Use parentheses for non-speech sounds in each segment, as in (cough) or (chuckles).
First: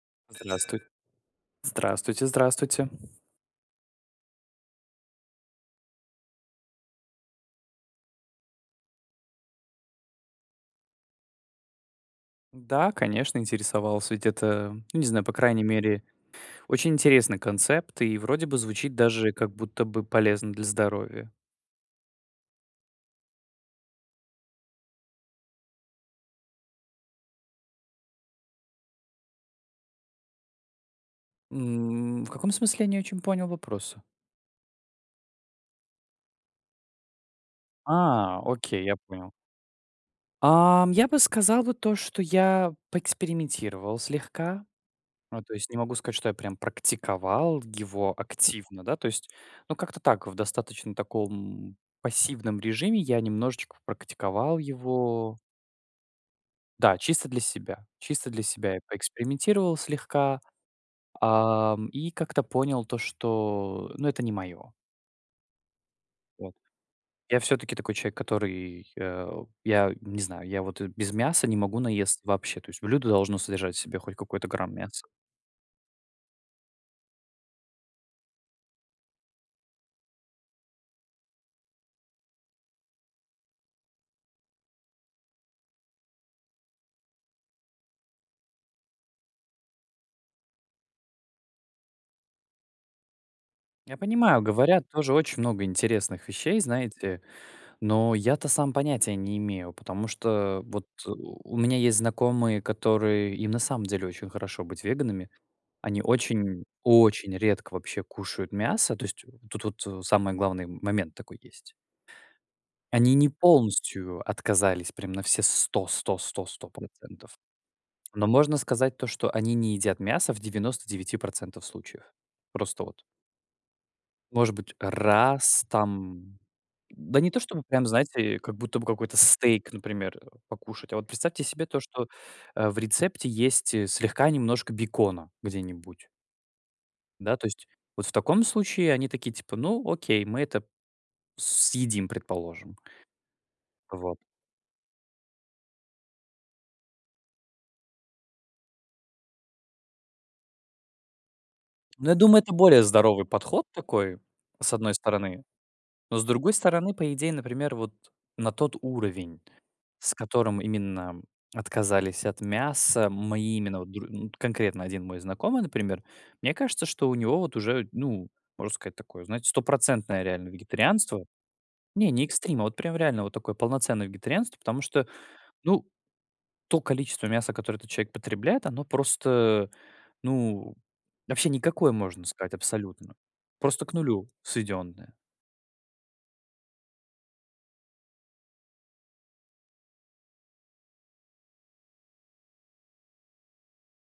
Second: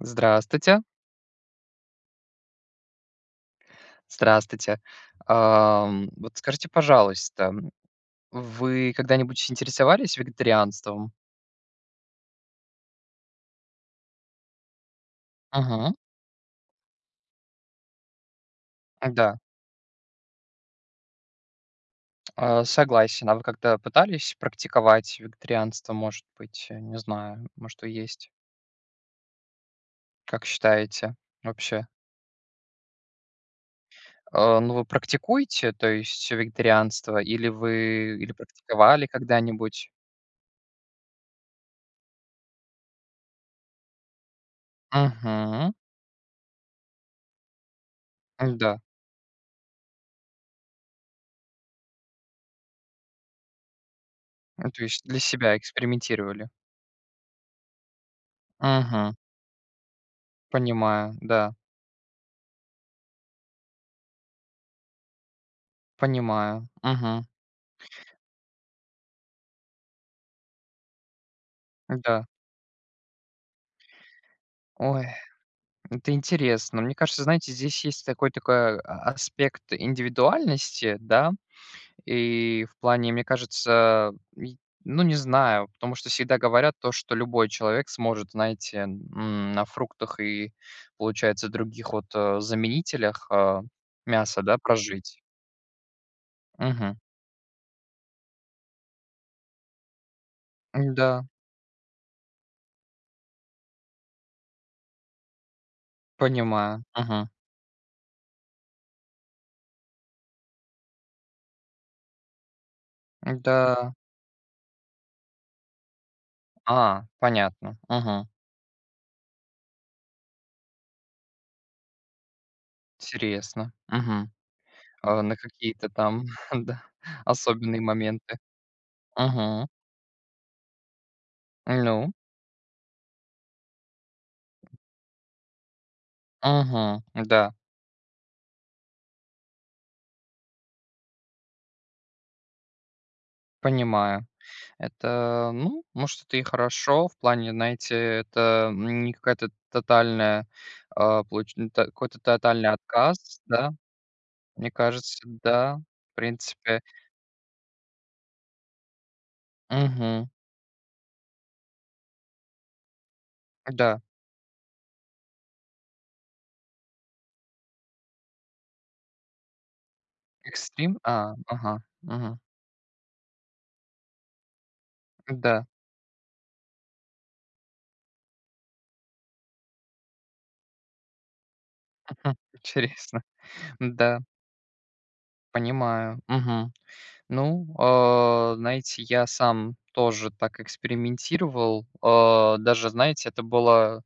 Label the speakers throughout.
Speaker 1: Здравствуйте.
Speaker 2: Здравствуй. Здравствуйте. Здравствуйте.
Speaker 1: Здравствуйте. Ам, вот скажите, пожалуйста, вы когда-нибудь интересовались вегетарианством?
Speaker 2: Да, конечно, интересовался. Ведь это, ну, не знаю, по крайней
Speaker 1: Мгм.
Speaker 2: мере, очень интересный концепт, и вроде бы звучит
Speaker 1: Э,
Speaker 2: даже
Speaker 1: да.
Speaker 2: как будто бы полезно для здоровья.
Speaker 1: А, согласен. А вы как-то пытались практиковать вегетарианство? Может быть, э, не знаю, может, то есть? Как считаете, вообще?
Speaker 2: М, в каком смысле, я не очень понял вопроса?
Speaker 1: А, ну вы практикуете, то есть вегетарианство, или вы, или
Speaker 2: А, окей, я
Speaker 1: практиковали
Speaker 2: понял.
Speaker 1: когда-нибудь?
Speaker 2: Ам, я бы сказал вот то, что я поэкспериментировал слегка. Ну то есть
Speaker 1: Мгм.
Speaker 2: не могу сказать, что я прям практиковал его
Speaker 1: М-да.
Speaker 2: активно, да, то есть ну как-то так в достаточно таком пассивном режиме, я немножечко попрактиковал
Speaker 1: Ну то есть для
Speaker 2: его
Speaker 1: себя, экспериментировали.
Speaker 2: Да, чисто для себя, чисто для себя, я
Speaker 1: Мгм.
Speaker 2: поэкспериментировал слегка.
Speaker 1: Понимаю, да.
Speaker 2: Ам, и как-то понял то, что, э, ну, это не мое. Вот.
Speaker 1: Понимаю, мгм.
Speaker 2: Я всё-таки такой человек, который, а, я не знаю, я вот, э, без мяса не могу наесться
Speaker 1: Да.
Speaker 2: вообще. То есть блюдо должно содержать в себе хоть какой-то грамм
Speaker 1: Ой,
Speaker 2: мяса.
Speaker 1: это интересно. Мне кажется, знаете, здесь есть такой такой а аспект индивидуальности, да. И в плане, мне кажется, а, й ну, не знаю, потому что всегда говорят то, что любой человек сможет, знаете, м, на фруктах и, получается, других вот, э, заменителях, а,
Speaker 2: Я понимаю,
Speaker 1: мяса, да,
Speaker 2: говорят тоже
Speaker 1: прожить.
Speaker 2: очень много интересных вещей,
Speaker 1: Мгм.
Speaker 2: знаете, но я-то сам понятия не имею, потому что вот,
Speaker 1: М,
Speaker 2: э,
Speaker 1: да.
Speaker 2: у меня есть знакомые, которые, им на самом деле очень хорошо быть веганами, они очень,
Speaker 1: Понимаю. Мгм.
Speaker 2: очень редко вообще кушают мясо, то есть вот тут вот, э, самый главный м момент такой есть. Они не
Speaker 1: Да.
Speaker 2: полностью отказались, прям на все сто сто сто сто
Speaker 1: А.
Speaker 2: процентов.
Speaker 1: Понятно.
Speaker 2: Но
Speaker 1: Мгм.
Speaker 2: можно сказать то, что они не едят мясо в 99% случаев. Просто вот.
Speaker 1: Интересно. Мгм.
Speaker 2: Может быть,
Speaker 1: А на
Speaker 2: раз
Speaker 1: какие-то
Speaker 2: там,
Speaker 1: там,
Speaker 2: м,
Speaker 1: (chuckles) да,
Speaker 2: да не то, что бы
Speaker 1: особенные
Speaker 2: прям, знаете,
Speaker 1: моменты.
Speaker 2: э как будто бы какой-то
Speaker 1: Мгм.
Speaker 2: стейк, например, э, покушать. А вот представьте себе то, что,
Speaker 1: Ну.
Speaker 2: э, в рецепте есть, э, слегка немножко бекона, где-нибудь.
Speaker 1: Мгм.
Speaker 2: Да, то
Speaker 1: Да.
Speaker 2: есть. Вот в таком случае они такие типа: "Ну, окей, мы это, съедим, предположим". Вот.
Speaker 1: Понимаю. Это, ну, может это и хорошо в плане, знаете, э, это, м, не какая-то тотальная, а, получ ну так,
Speaker 2: Ну, я
Speaker 1: какой-то
Speaker 2: думаю, это
Speaker 1: тотальный
Speaker 2: более здоровый
Speaker 1: отказ,
Speaker 2: подход
Speaker 1: да.
Speaker 2: такой,
Speaker 1: Мне
Speaker 2: с одной
Speaker 1: кажется,
Speaker 2: стороны,
Speaker 1: да, в
Speaker 2: но, с другой
Speaker 1: принципе
Speaker 2: стороны, по идее, например, вот на тот уровень, с
Speaker 1: Мгм.
Speaker 2: которым именно отказались от мяса, мои именно вот
Speaker 1: Да.
Speaker 2: др Ну вот конкретно один мой знакомый, например, мне кажется, что у него вот уже, ну, можно сказать, такое, знаете, стопроцентное реально
Speaker 1: Экстрим.
Speaker 2: вегетарианство.
Speaker 1: А, ага.
Speaker 2: Не, не
Speaker 1: Мгм.
Speaker 2: экстрим, а вот прям реально вот такое полноценное вегетарианство. Потому что,
Speaker 1: Н-да.
Speaker 2: ну то количество мяса, которое этот человек потребляет, оно просто, э, ну вообще никакое, можно
Speaker 1: (chuckles)
Speaker 2: сказать, абсолютно.
Speaker 1: Интересно.
Speaker 2: Просто к
Speaker 1: Да.
Speaker 2: нулю сведённое.
Speaker 1: Понимаю. Мгм. Ну, а, знаете, я сам тоже так экспериментировал, а, даже, знаете, это было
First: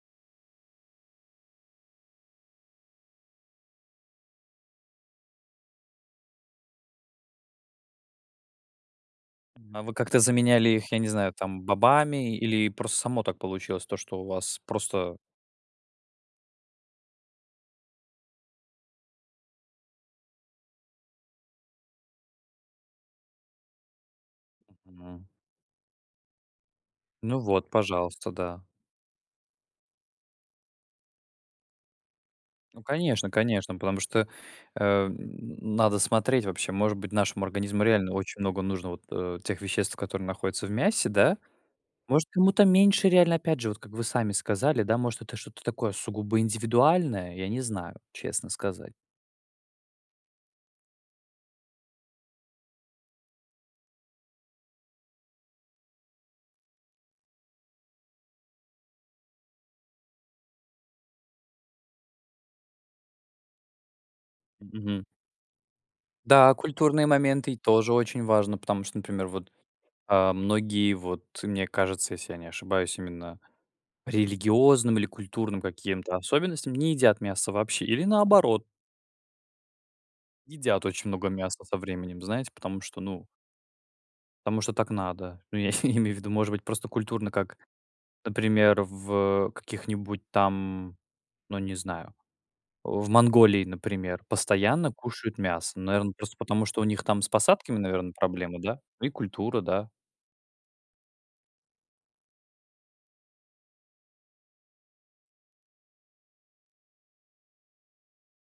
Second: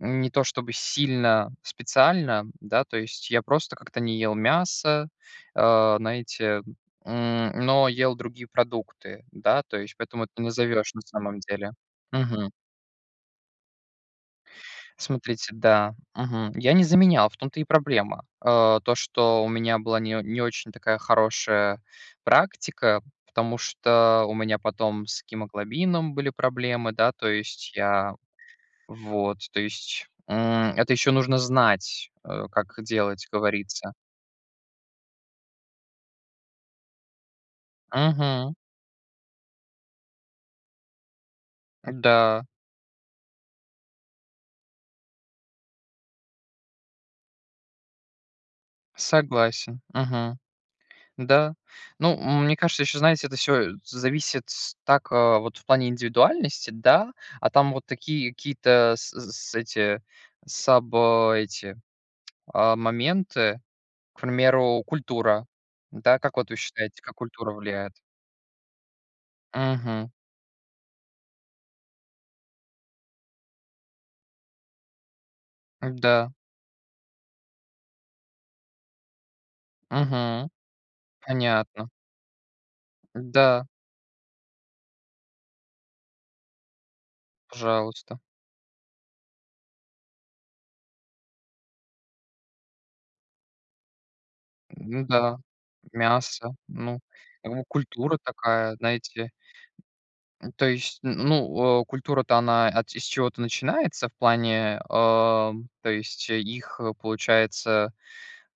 Speaker 1: не то, чтобы сильно специально, да. То есть я просто как-то не ел мясо, а, знаете, м, но ел другие продукты, да, то
Speaker 2: А вы
Speaker 1: есть
Speaker 2: как-то
Speaker 1: поэтому это не
Speaker 2: заменяли их,
Speaker 1: назовешь,
Speaker 2: я
Speaker 1: на
Speaker 2: не знаю,
Speaker 1: самом
Speaker 2: там
Speaker 1: деле
Speaker 2: бобами,
Speaker 1: мгм.
Speaker 2: или просто само так получилось, то что у вас просто
Speaker 1: Смотрите, да. Мгм. Я не заменял, в том-то и проблема. А, то, что у меня была не о не очень такая хорошая практика, потому что, у меня потом с
Speaker 2: Мгм.
Speaker 1: гемоглобином были проблемы да, то
Speaker 2: Ну вот,
Speaker 1: есть я
Speaker 2: пожалуйста, да.
Speaker 1: Вот, то есть, м, это еще нужно знать, э, как
Speaker 2: Ну
Speaker 1: делать,
Speaker 2: конечно, конечно,
Speaker 1: говорится.
Speaker 2: потому что, а, н надо смотреть вообще. Может быть, нашему организму реально очень
Speaker 1: Мгм.
Speaker 2: много нужно вот, э, тех веществ, которые находятся в мясе, да? Может,
Speaker 1: Да.
Speaker 2: кому-то меньше реально, опять же, вот как вы сами сказали да, может, это что-то такое сугубо индивидуальное, я не знаю, честно сказать.
Speaker 1: Ну, м мне кажется, еще, знаете, это всё, э, зависит так, э, вот, в плане индивидуальности, да. А там вот такие какие-то, с з с эти саб э, эти, а, моменты- к примеру,
Speaker 2: Мгм.
Speaker 1: культура, да. Как вот
Speaker 2: Да,
Speaker 1: вы считаете,
Speaker 2: культурные
Speaker 1: как культура
Speaker 2: моменты и тоже
Speaker 1: влияет?
Speaker 2: очень важно. Потому что, например, вот,
Speaker 1: Мгм.
Speaker 2: а, многие- вот мне кажется, если я не ошибаюсь- именно по религиозным или культурным каким-то
Speaker 1: М-да.
Speaker 2: особенностям не едят мясо вообще или, наоборот
Speaker 1: Мгм.
Speaker 2: едят очень много мяса, со
Speaker 1: Понятно.
Speaker 2: временем, знаете, потому что ну
Speaker 1: Да.
Speaker 2: потому что так надо. Ну, я (chuckles) не имею в виду может быть просто культурно как
Speaker 1: Пожалуйста.
Speaker 2: например, в, э, каких-нибудь там, ну, не знаю, а, в Монголии, например, постоянно
Speaker 1: М-да,
Speaker 2: кушают мясо. Ну наверно, просто
Speaker 1: мясо.
Speaker 2: потому, что у
Speaker 1: Ну,
Speaker 2: них там с
Speaker 1: там и
Speaker 2: посадками, наверно,
Speaker 1: культура
Speaker 2: проблемы
Speaker 1: такая,
Speaker 2: да. И
Speaker 1: знаете.
Speaker 2: культура, да.
Speaker 1: М, то есть н ну, э, культура-то она ат и с чего-то начинается в плане, а, то есть их, получается,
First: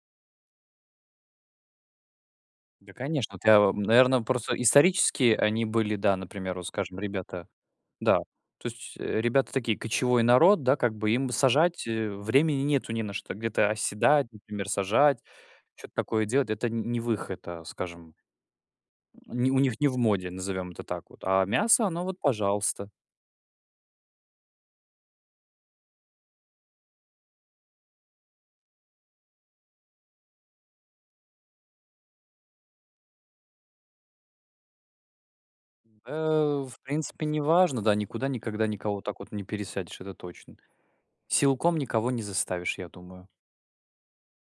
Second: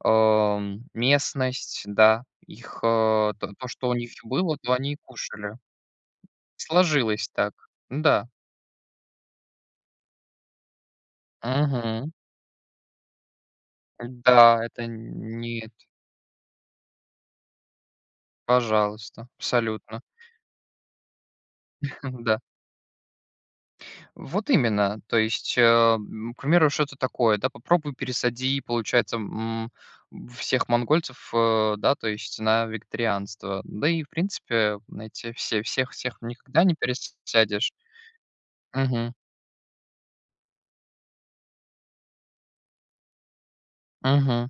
Speaker 1: ам, местность, да, их,
Speaker 2: Да,
Speaker 1: а,
Speaker 2: конечно. Вот
Speaker 1: то
Speaker 2: я
Speaker 1: то,
Speaker 2: вам
Speaker 1: что у них
Speaker 2: наверно,
Speaker 1: было,
Speaker 2: просто
Speaker 1: то они и
Speaker 2: исторически
Speaker 1: кушали.
Speaker 2: они были да, например, вот скажем,
Speaker 1: Сложилось
Speaker 2: ребята
Speaker 1: так,
Speaker 2: Да,
Speaker 1: н-да.
Speaker 2: то есть, э, ребята такие, кочевой народ, да, как бы, им сажать, э,
Speaker 1: Мгм.
Speaker 2: времени нету, не на что где-то оседать,
Speaker 1: Да.
Speaker 2: например,
Speaker 1: Это
Speaker 2: сажать,
Speaker 1: нет.
Speaker 2: чё-то такое делать. Это не не выход, а, скажем
Speaker 1: Пожалуйста,
Speaker 2: Не у них не в
Speaker 1: абсолютно.
Speaker 2: моде, назовем это так вот. А мясо, оно вот,
Speaker 1: (chuckles) Да.
Speaker 2: пожалуйста.
Speaker 1: Вот именно. То есть, ам, к примеру, что это такое, да. Попробуй пересади, получается м, м всех монгольцев, э, да, то есть на вегетарианство. Да, и, в принципе, э, знаете все всех всех никогда
Speaker 2: Э,
Speaker 1: не
Speaker 2: в принципе
Speaker 1: пересядешь.
Speaker 2: неважно да, никуда никогда никого
Speaker 1: Мгм.
Speaker 2: так вот не пересадишь, это точно. Силком никого не заставишь, я думаю.
Speaker 1: Мгм.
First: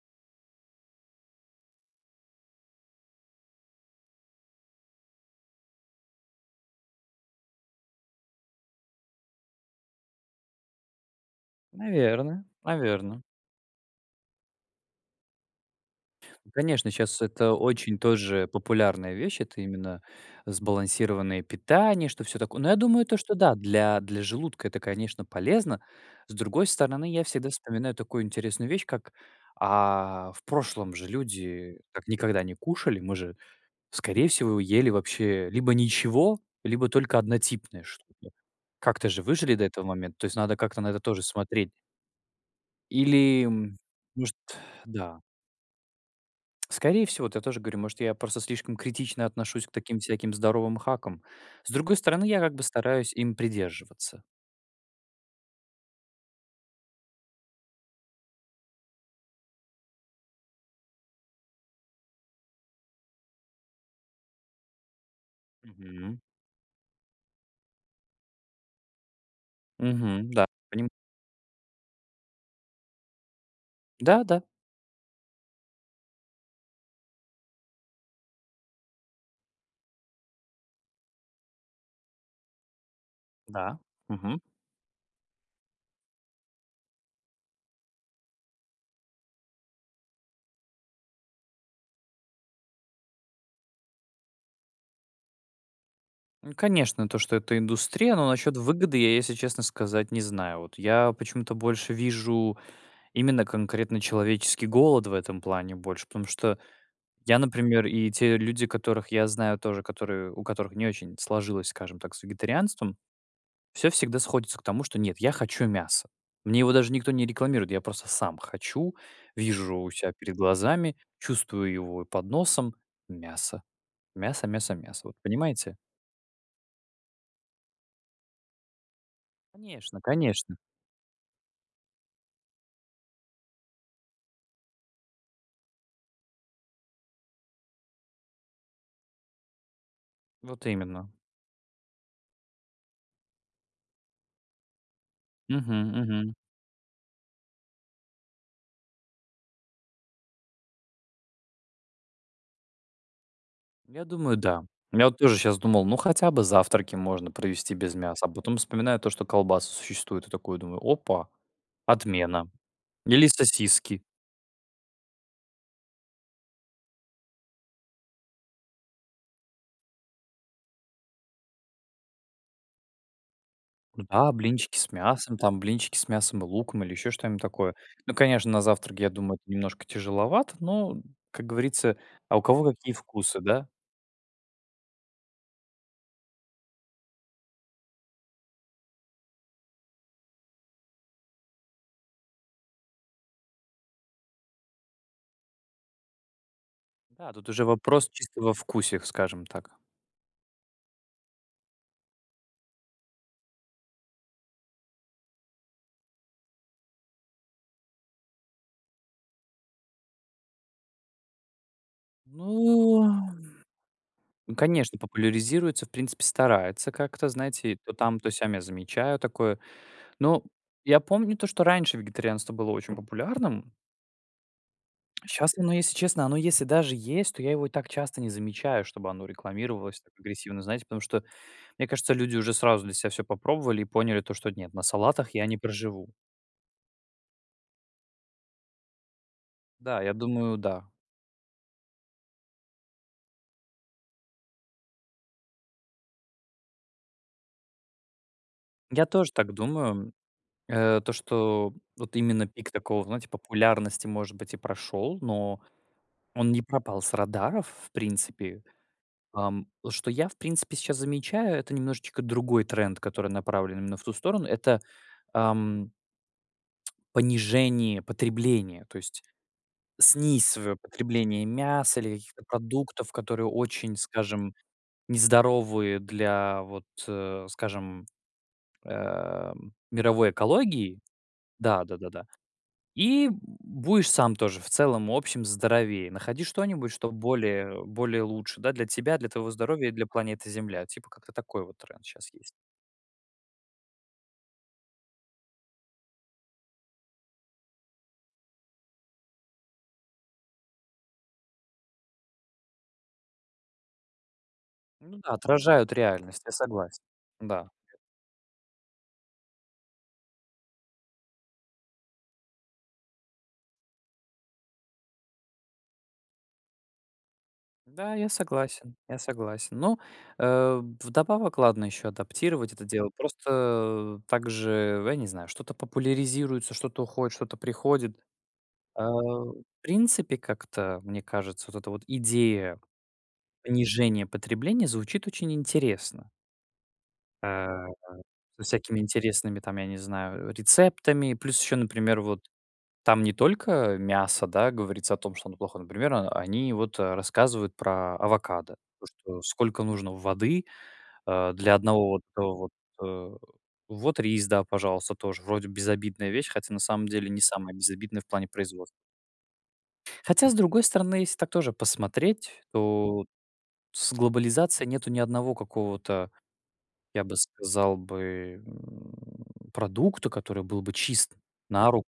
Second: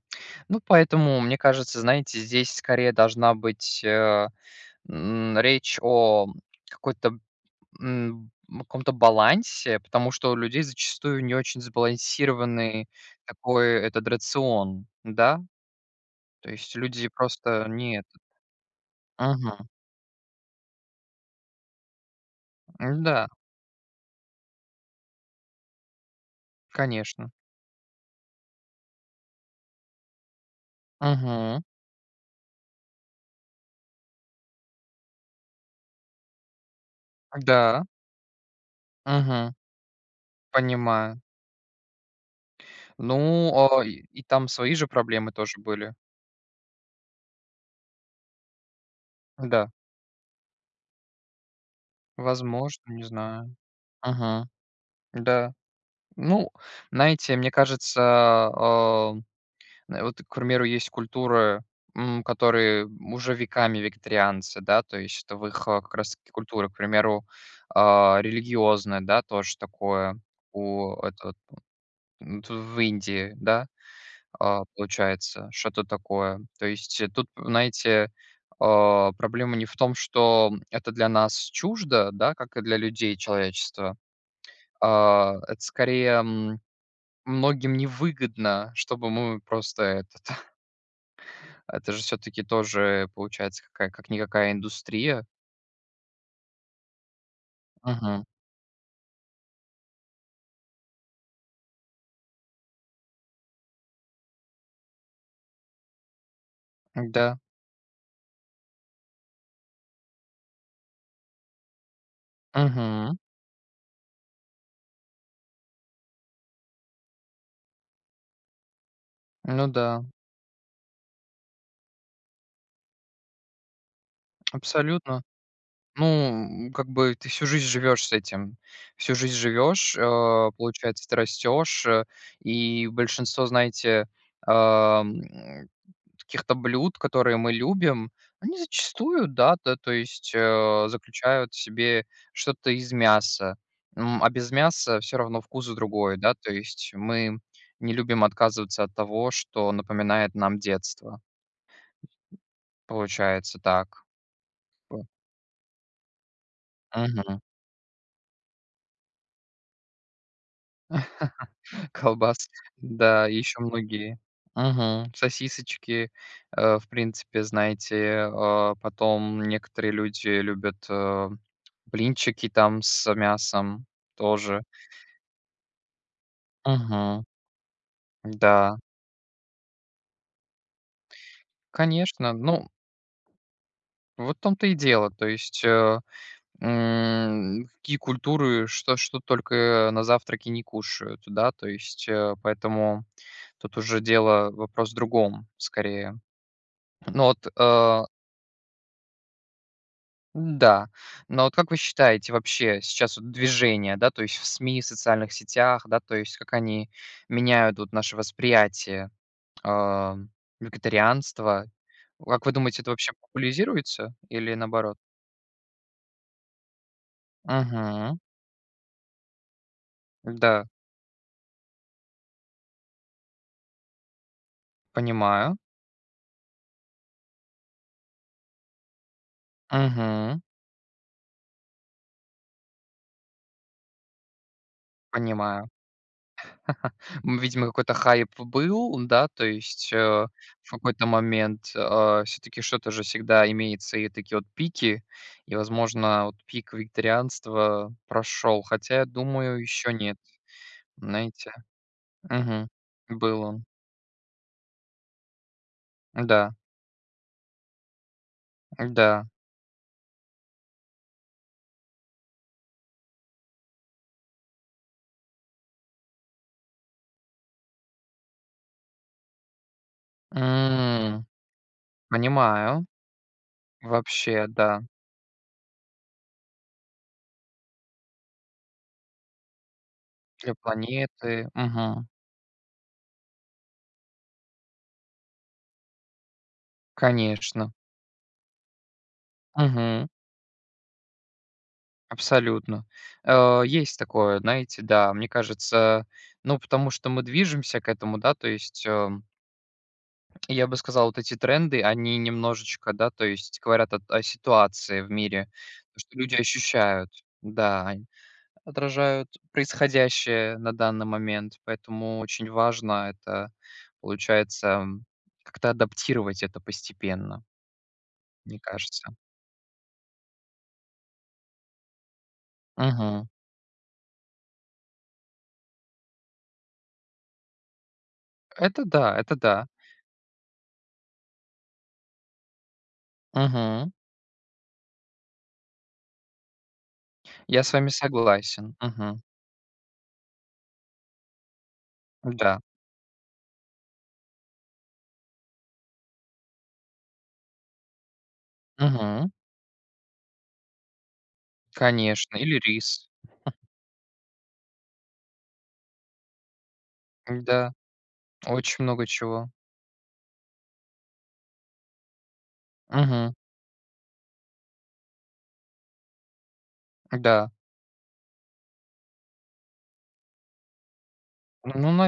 Speaker 1: Ну, поэтому, мне кажется, знаете, здесь, скорее, должна быть, а, м, речь о какой-то, м, б о каком-то балансе, потому что у людей зачастую не очень
Speaker 2: Наверное,
Speaker 1: сбалансированный
Speaker 2: наверно.
Speaker 1: такой, этот рацион, да? То
Speaker 2: Ну
Speaker 1: есть
Speaker 2: конечно,
Speaker 1: люди
Speaker 2: щас это
Speaker 1: просто не
Speaker 2: очень
Speaker 1: этот
Speaker 2: тоже популярная вещь. Это
Speaker 1: Мгм.
Speaker 2: именно сбалансированное питание, что всё такое. Но я думаю то,
Speaker 1: М-да.
Speaker 2: что да, для для желудка это, конечно, полезно. С другой стороны, я
Speaker 1: Конечно.
Speaker 2: всегда вспоминаю такую интересную вещь, как, а, в прошлом же
Speaker 1: Мгм.
Speaker 2: люди так никогда не кушали. Мы же, скорее всего, ели вообще либо ничего, либо только
Speaker 1: Э,
Speaker 2: однотипное
Speaker 1: да.
Speaker 2: что-то. Как-то же
Speaker 1: Мгм.
Speaker 2: выжили до этого момента. То есть надо как-то на это
Speaker 1: Понимаю.
Speaker 2: тоже смотреть. Или,
Speaker 1: Ну,
Speaker 2: м,
Speaker 1: а, и и
Speaker 2: может
Speaker 1: там свои же
Speaker 2: Да.
Speaker 1: проблемы тоже были.
Speaker 2: Скорее всего, вот я тоже говорю, может, я просто слишком критично отношусь
Speaker 1: Да.
Speaker 2: к таким всяким здоровым хакам. С другой стороны, я как бы
Speaker 1: Возможно, не
Speaker 2: стараюсь им
Speaker 1: знаю.
Speaker 2: придерживаться.
Speaker 1: Мгм. Да. Ну, знаете, мне кажется, а, а, на вот к примеру, есть культуры, м, которые, м, уже веками вегетарианцы, да. То есть это в их, э, как раз
Speaker 2: Мгм.
Speaker 1: таки культуры, к примеру, а, религиозная, да, тоже такое.
Speaker 2: Мгм, да, понимаю.
Speaker 1: У это вот в м, это в Индии да,
Speaker 2: Да-да.
Speaker 1: а, получается, что-то такое. То есть, э, тут, знаете, а, проблема не в том, что это для нас чуждо, да, как и для людей,
Speaker 2: Да.
Speaker 1: человечества.
Speaker 2: Мгм.
Speaker 1: А, это, скорее, м, многим невыгодно, чтобы мы просто это-то. (chuckles) Это же всё-таки тоже, получается, какая как никакая индустрия.
Speaker 2: Ну конечно, то, что это индустрия,
Speaker 1: Мгм.
Speaker 2: но насчет выгоды, я, если честно сказать, не знаю. Вот я почему-то больше вижу именно конкретно человеческий голод в этом плане, больше, потому что
Speaker 1: Да.
Speaker 2: я, например, и те люди, которых я знаю тоже, которые, у которых не очень сложилось, скажем так, с вегетарианством,
Speaker 1: Мгм.
Speaker 2: всё всегда сходится к тому, что: "Нет, я хочу мясо". Мне его даже никто не рекламирует. Я просто сам хочу,
Speaker 1: Ну
Speaker 2: вижу у
Speaker 1: да.
Speaker 2: себя перед глазами, чувствую его и под носом мясо, мясо мясо мясо, вот
Speaker 1: Абсолютно.
Speaker 2: понимаете?
Speaker 1: Ну, м, как бы, ты всю жизнь живёшь с этим. Всю жизнь живешь,
Speaker 2: Конечно
Speaker 1: а,
Speaker 2: конечно.
Speaker 1: получается, ты растешь. Э, и большинство, знаете, ам, каких-то блюд, которые мы любим, они зачастую, да, та то есть,
Speaker 2: Вот
Speaker 1: а,
Speaker 2: именно.
Speaker 1: заключают в себе что-то из мяса. М, а, без мяса всё равно вкус
Speaker 2: Мгм,
Speaker 1: другой,
Speaker 2: мгм.
Speaker 1: да то есть. Мы не любим отказываться от того, что напоминает нам детство. Получается так.
Speaker 2: Я думаю, да.
Speaker 1: Бы
Speaker 2: Я вот тоже щас думал, ну хотя бы завтраки можно
Speaker 1: Мгм.
Speaker 2: провести без мяса, а потом вспоминаю то, что колбасы существуют. И такой думаю опа,
Speaker 1: (laughs) Колбас.
Speaker 2: отмена. Или
Speaker 1: Да, и еще
Speaker 2: сосиски.
Speaker 1: многие, мгм, сосисочки, а, в принципе, знаете, а, потом некоторые люди любят, а, блинчики там с мясом
Speaker 2: Да,
Speaker 1: тоже.
Speaker 2: блинчики с мясом, там блинчики с мясом и луком, или еще
Speaker 1: Мгм.
Speaker 2: что-нибудь такое. Ну конечно, на
Speaker 1: Да.
Speaker 2: завтрак я думаю это немножко тяжеловато, но, м, как говорится
Speaker 1: Конечно.
Speaker 2: а у
Speaker 1: Ну
Speaker 2: кого какие вкусы, да?
Speaker 1: Вот в том-то и дело. То есть, а, м, какие культуры, что что только на завтраки не кушают, да? То есть, а, поэтому тут уже дело, вопрос в другом, скорее. Ну
Speaker 2: Да,
Speaker 1: вот,
Speaker 2: тут уже
Speaker 1: а
Speaker 2: вопрос чисто во вкусе, скажем так.
Speaker 1: Н-да. Но вот как вы считаете, вообще сейчас вот движение да то есть в СМИ, социальных сетях, да, то есть как они меняют вот наше восприятие, ам, вегетарианства? Вот как вы думаете, это
Speaker 2: Ну,
Speaker 1: вообще популязируется, или наоборот?
Speaker 2: конечно, популяризируется, в принципе, старается как-то, знаете, то
Speaker 1: Мгм.
Speaker 2: там, то сям я замечаю такое. Но
Speaker 1: Да.
Speaker 2: я помню то, что раньше вегетарианство было очень популярным. А
Speaker 1: Понимаю.
Speaker 2: щас оно если честно, оно если даже есть, то я его и так часто не замечаю, чтобы оно рекламировалось так
Speaker 1: Мгм.
Speaker 2: агрессивно, знаете, потому что, мне кажется, люди уже сразу для себя всё попробовали и поняли то что: "Нет, на салатах я не
Speaker 1: Понимаю.
Speaker 2: проживу".
Speaker 1: (laughs) Ну, видимо, какой-то хайп был, да, то есть, э,
Speaker 2: Да, я думаю
Speaker 1: в
Speaker 2: да.
Speaker 1: какой-то момент. А, всё-таки что-то же всегда имеется, и такие вот пики, и, возможно, вот пик вегетарианства прошел. Хотя, я
Speaker 2: Я тоже так
Speaker 1: думаю, еще
Speaker 2: думаю.
Speaker 1: нет,
Speaker 2: Э, то,
Speaker 1: знаете.
Speaker 2: что вот именно
Speaker 1: Мгм.
Speaker 2: пик такого, вот знаете,
Speaker 1: Был он.
Speaker 2: популярности, может быть, и прошел, но он
Speaker 1: Да.
Speaker 2: не пропал с радаров в принципе.
Speaker 1: Н-да.
Speaker 2: Ам, что я, в принципе, щас замечаю, это немножечко другой тренд, который направлен именно в ту сторону, это, ам понижение потребления, то есть снисовое
Speaker 1: М.
Speaker 2: потребление мяса, или каких-то
Speaker 1: Понимаю.
Speaker 2: продуктов, которые очень,
Speaker 1: Вообще,
Speaker 2: скажем,
Speaker 1: да.
Speaker 2: нездоровые для вот, э, скажем, э, мировой
Speaker 1: Для
Speaker 2: экологии.
Speaker 1: планеты.
Speaker 2: Да да
Speaker 1: Мгм.
Speaker 2: да да. И б будешь сам тоже в целом общем здоровее. Находи что-нибудь, что
Speaker 1: Конечно.
Speaker 2: более, э, более лучше, да, для тебя, для твоего здоровья и для
Speaker 1: Мгм.
Speaker 2: планеты Земля. Типа как-то такой вот тренд щас есть.
Speaker 1: Абсолютно. А, есть такое, знаете, да. Мне кажется, ну потому что мы движемся к этому да то есть, а я бы сказал, вот эти тренды, они немножечко, да, то есть говорят о т о ситуации в
Speaker 2: Ну да,
Speaker 1: мире.
Speaker 2: отражают
Speaker 1: То, что люди
Speaker 2: реальность, я согласен.
Speaker 1: ощущают,
Speaker 2: Да.
Speaker 1: да.
Speaker 2: (unintelligible)
Speaker 1: Они отражают происходящее на данный момент, поэтому очень важно это, получается, как-то адаптировать это постепенно.
Speaker 2: Да, я
Speaker 1: Мне
Speaker 2: согласен,
Speaker 1: кажется.
Speaker 2: я согласен. Но, э, вдобавок- ладно еще адаптировать это дело.
Speaker 1: Мгм.
Speaker 2: Просто также, я не знаю, что-то популяризируется, что-то уходит, что-то приходит,
Speaker 1: Это
Speaker 2: а,
Speaker 1: да, это
Speaker 2: в
Speaker 1: да.
Speaker 2: принципе, как-то, мне кажется, вот эта вот идея
Speaker 1: Мгм.
Speaker 2: понижения потребления звучит очень интересно.
Speaker 1: Я с
Speaker 2: А,
Speaker 1: вами
Speaker 2: со
Speaker 1: согласен.
Speaker 2: всякими
Speaker 1: Мгм.
Speaker 2: интересными, там, я не знаю, э, рецептами. Плюс еще, например, вот
Speaker 1: Да.
Speaker 2: там не только мясо, да, говорится о том, что оно- плохо. Например, а, они вот, а, рассказывают про авокадо. То
Speaker 1: Мгм.
Speaker 2: что сколько нужно воды, а, для 1 вот,
Speaker 1: Конечно.
Speaker 2: э,
Speaker 1: Или
Speaker 2: вот,
Speaker 1: рис.
Speaker 2: э
Speaker 1: (chuckles)
Speaker 2: Вот рис, да, пожалуйста, тоже вроде безобидная вещь, хотя, на самом деле, не
Speaker 1: М-да.
Speaker 2: самая безобидная в плане
Speaker 1: Очень
Speaker 2: производства.
Speaker 1: много чего.
Speaker 2: Хотя, с другой стороны, если так тоже посмотреть, то от
Speaker 1: Мгм.
Speaker 2: с глобализацией нету ни одного какого-то, я бы
Speaker 1: Да.
Speaker 2: сказал бы, м, продукта, который был бы чист
Speaker 1: Ну,
Speaker 2: на руку,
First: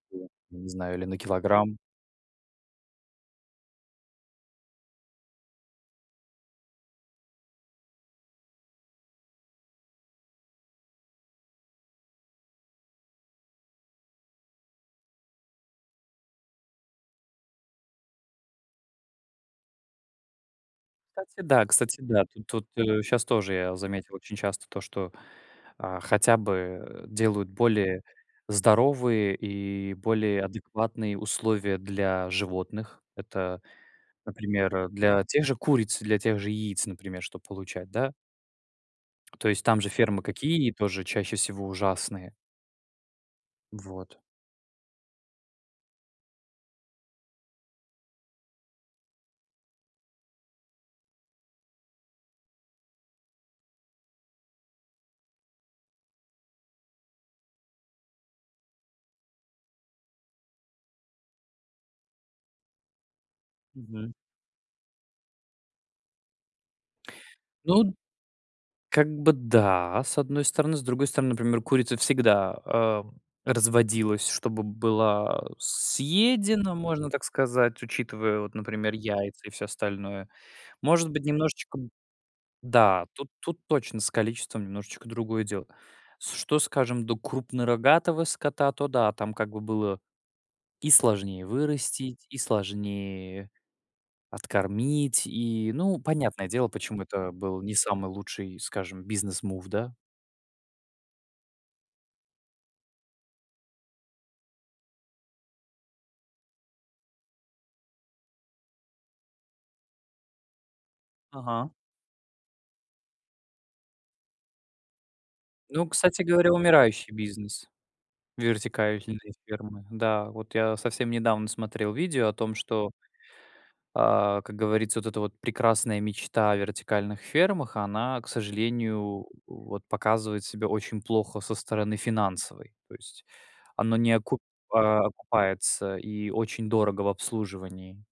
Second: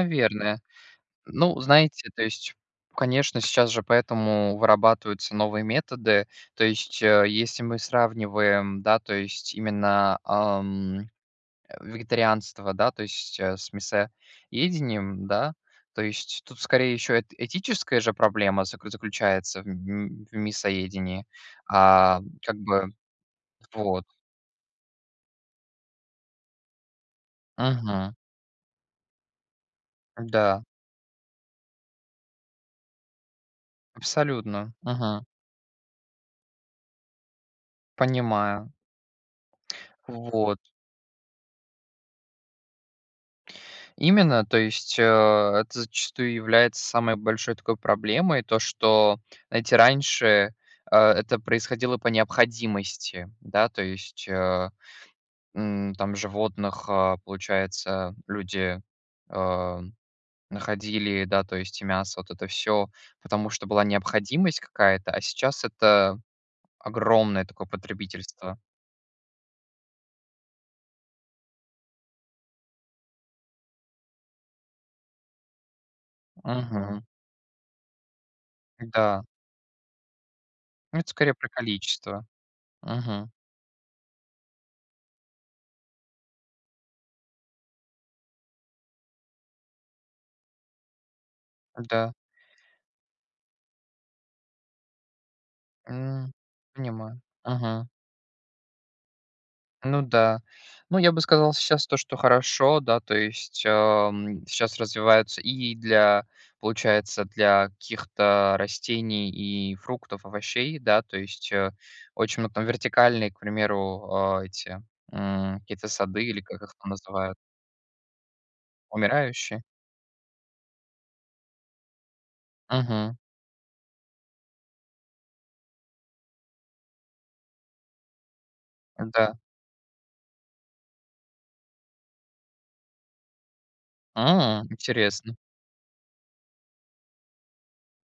Speaker 2: я не знаю, или на
Speaker 1: Ну,
Speaker 2: килограмм.
Speaker 1: знаете, то есть, конечно, сейчас же поэтому вырабатываются новые методы. То есть, э, если мы сравниваем, да, то есть именно, а, м, э, вегетарианство, да, то есть, э, с мясоедением, да. То есть тут, скорее, еще эт этическая же проблема заклю заключается в м м мясоедении.
Speaker 2: Кстати, да, кстати,
Speaker 1: А,
Speaker 2: да. Тут
Speaker 1: как
Speaker 2: вот,
Speaker 1: бы
Speaker 2: э, щас тоже я
Speaker 1: вот.
Speaker 2: заметил очень часто то, что, а, хотя бы, э, делают более
Speaker 1: Мгм.
Speaker 2: здоровые и более
Speaker 1: Да.
Speaker 2: адекватные условия для животных. Это,
Speaker 1: Абсолютно.
Speaker 2: например, для
Speaker 1: Мгм.
Speaker 2: тех же куриц, для тех же яиц, например, чтоб получать, да.
Speaker 1: Понимаю.
Speaker 2: То есть там же фермы
Speaker 1: Вот.
Speaker 2: какие? Тоже чаще всего ужасные. Вот.
Speaker 1: Именно. То есть, а, это зачастую является самой большой такой проблемой. То, что, знаете, раньше, а, это происходило по необходимости, да. То есть, ам, там животных, а, получается, люди, ам, находили, да- то есть и мясо, и вот это всё, потому что была
Speaker 2: Мгм.
Speaker 1: необходимость какая-то. А сейчас это огромное такое
Speaker 2: Ну
Speaker 1: потребительство.
Speaker 2: как бы, да, с одной стороны. С другой стороны, например, курица всегда, а, разводилась, чтобы была съедена,
Speaker 1: Мгм.
Speaker 2: можно так сказать, учитывая вот, например,
Speaker 1: Да.
Speaker 2: яйца и всё остальное.
Speaker 1: Ну, это,
Speaker 2: Может быть,
Speaker 1: скорей, про
Speaker 2: немножечко
Speaker 1: количество.
Speaker 2: Да, тут
Speaker 1: Мгм.
Speaker 2: тут точно с количеством немножечко другое дело. С что, скажем, до крупнорогатого скота, то да- там как бы было и сложнее
Speaker 1: Да.
Speaker 2: вырастить, и сложнее откормить, и, ну,
Speaker 1: М.
Speaker 2: понятное дело, почему
Speaker 1: Понимаю.
Speaker 2: это был не
Speaker 1: Мгм.
Speaker 2: самый лучший, скажем, business move, да.
Speaker 1: Ну да. Ну, я бы сказал сейчас то, что хорошо, да, то есть, ам, щас развивается и для, получается, для каких-то растений и фруктов, овощей, да. То есть,
Speaker 2: Ага.
Speaker 1: э, очень много там- вертикальные, к примеру, а, эти, м,
Speaker 2: Ну,
Speaker 1: какие-то
Speaker 2: кстати
Speaker 1: сады или
Speaker 2: говоря,
Speaker 1: как их там
Speaker 2: умирающий
Speaker 1: называют.
Speaker 2: бизнес, вертикальные
Speaker 1: Умирающие?
Speaker 2: фермы. Да, вот я совсем недавно смотрел видео о том, что
Speaker 1: Мгм.
Speaker 2: а, как говорится, вот эта вот прекрасная мечта о вертикальных фермах она, к сожалению, у
Speaker 1: Да.
Speaker 2: вот показывает себя очень плохо со стороны финансовой. То есть оно не окуп
Speaker 1: М,
Speaker 2: а,
Speaker 1: интересно.
Speaker 2: окупается, и очень дорого в обслуживании.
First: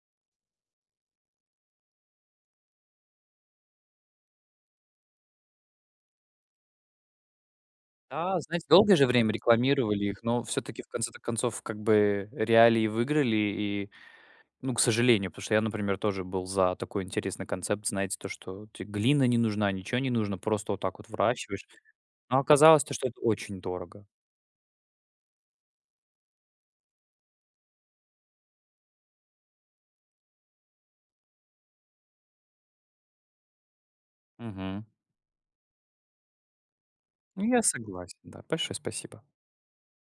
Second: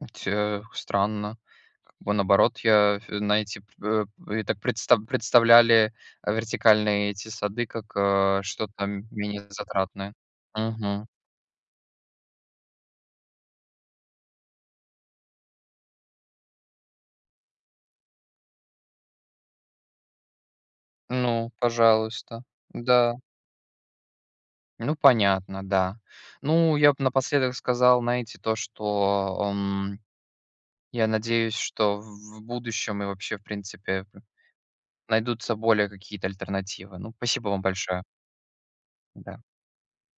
Speaker 1: Э, ть э, странно. Как бы наоборот я, а, фь знаете, эп э, я так предста представляли, а, вертикальные эти сады как, э,
Speaker 2: Да, знаете,
Speaker 1: что-то,
Speaker 2: долгое
Speaker 1: м
Speaker 2: же время
Speaker 1: менее
Speaker 2: рекламировали
Speaker 1: затратное.
Speaker 2: их, но всё-таки, в
Speaker 1: Мгм.
Speaker 2: конце-то концов, как бы, э, реалии выиграли, и, ну, к сожалению. Потому что я, например, тоже был за такой интересный концепт, знаете, то что те глина не нужна, ничего не нужно, просто вот так вот
Speaker 1: Ну,
Speaker 2: выращиваешь. Но
Speaker 1: пожалуйста,
Speaker 2: оказалось то, что
Speaker 1: да.
Speaker 2: это очень дорого.
Speaker 1: Ну, понятно, да. Ну, я б напоследок сказал, знаете, то что, эм, я надеюсь, что в в будущем и вообще, в принципе, п
Speaker 2: Мгм.
Speaker 1: найдутся более какие-то альтернативы. Ну,
Speaker 2: Ну
Speaker 1: спасибо
Speaker 2: я
Speaker 1: вам большое.
Speaker 2: согласен, да. Большое спасибо.
Speaker 1: Да.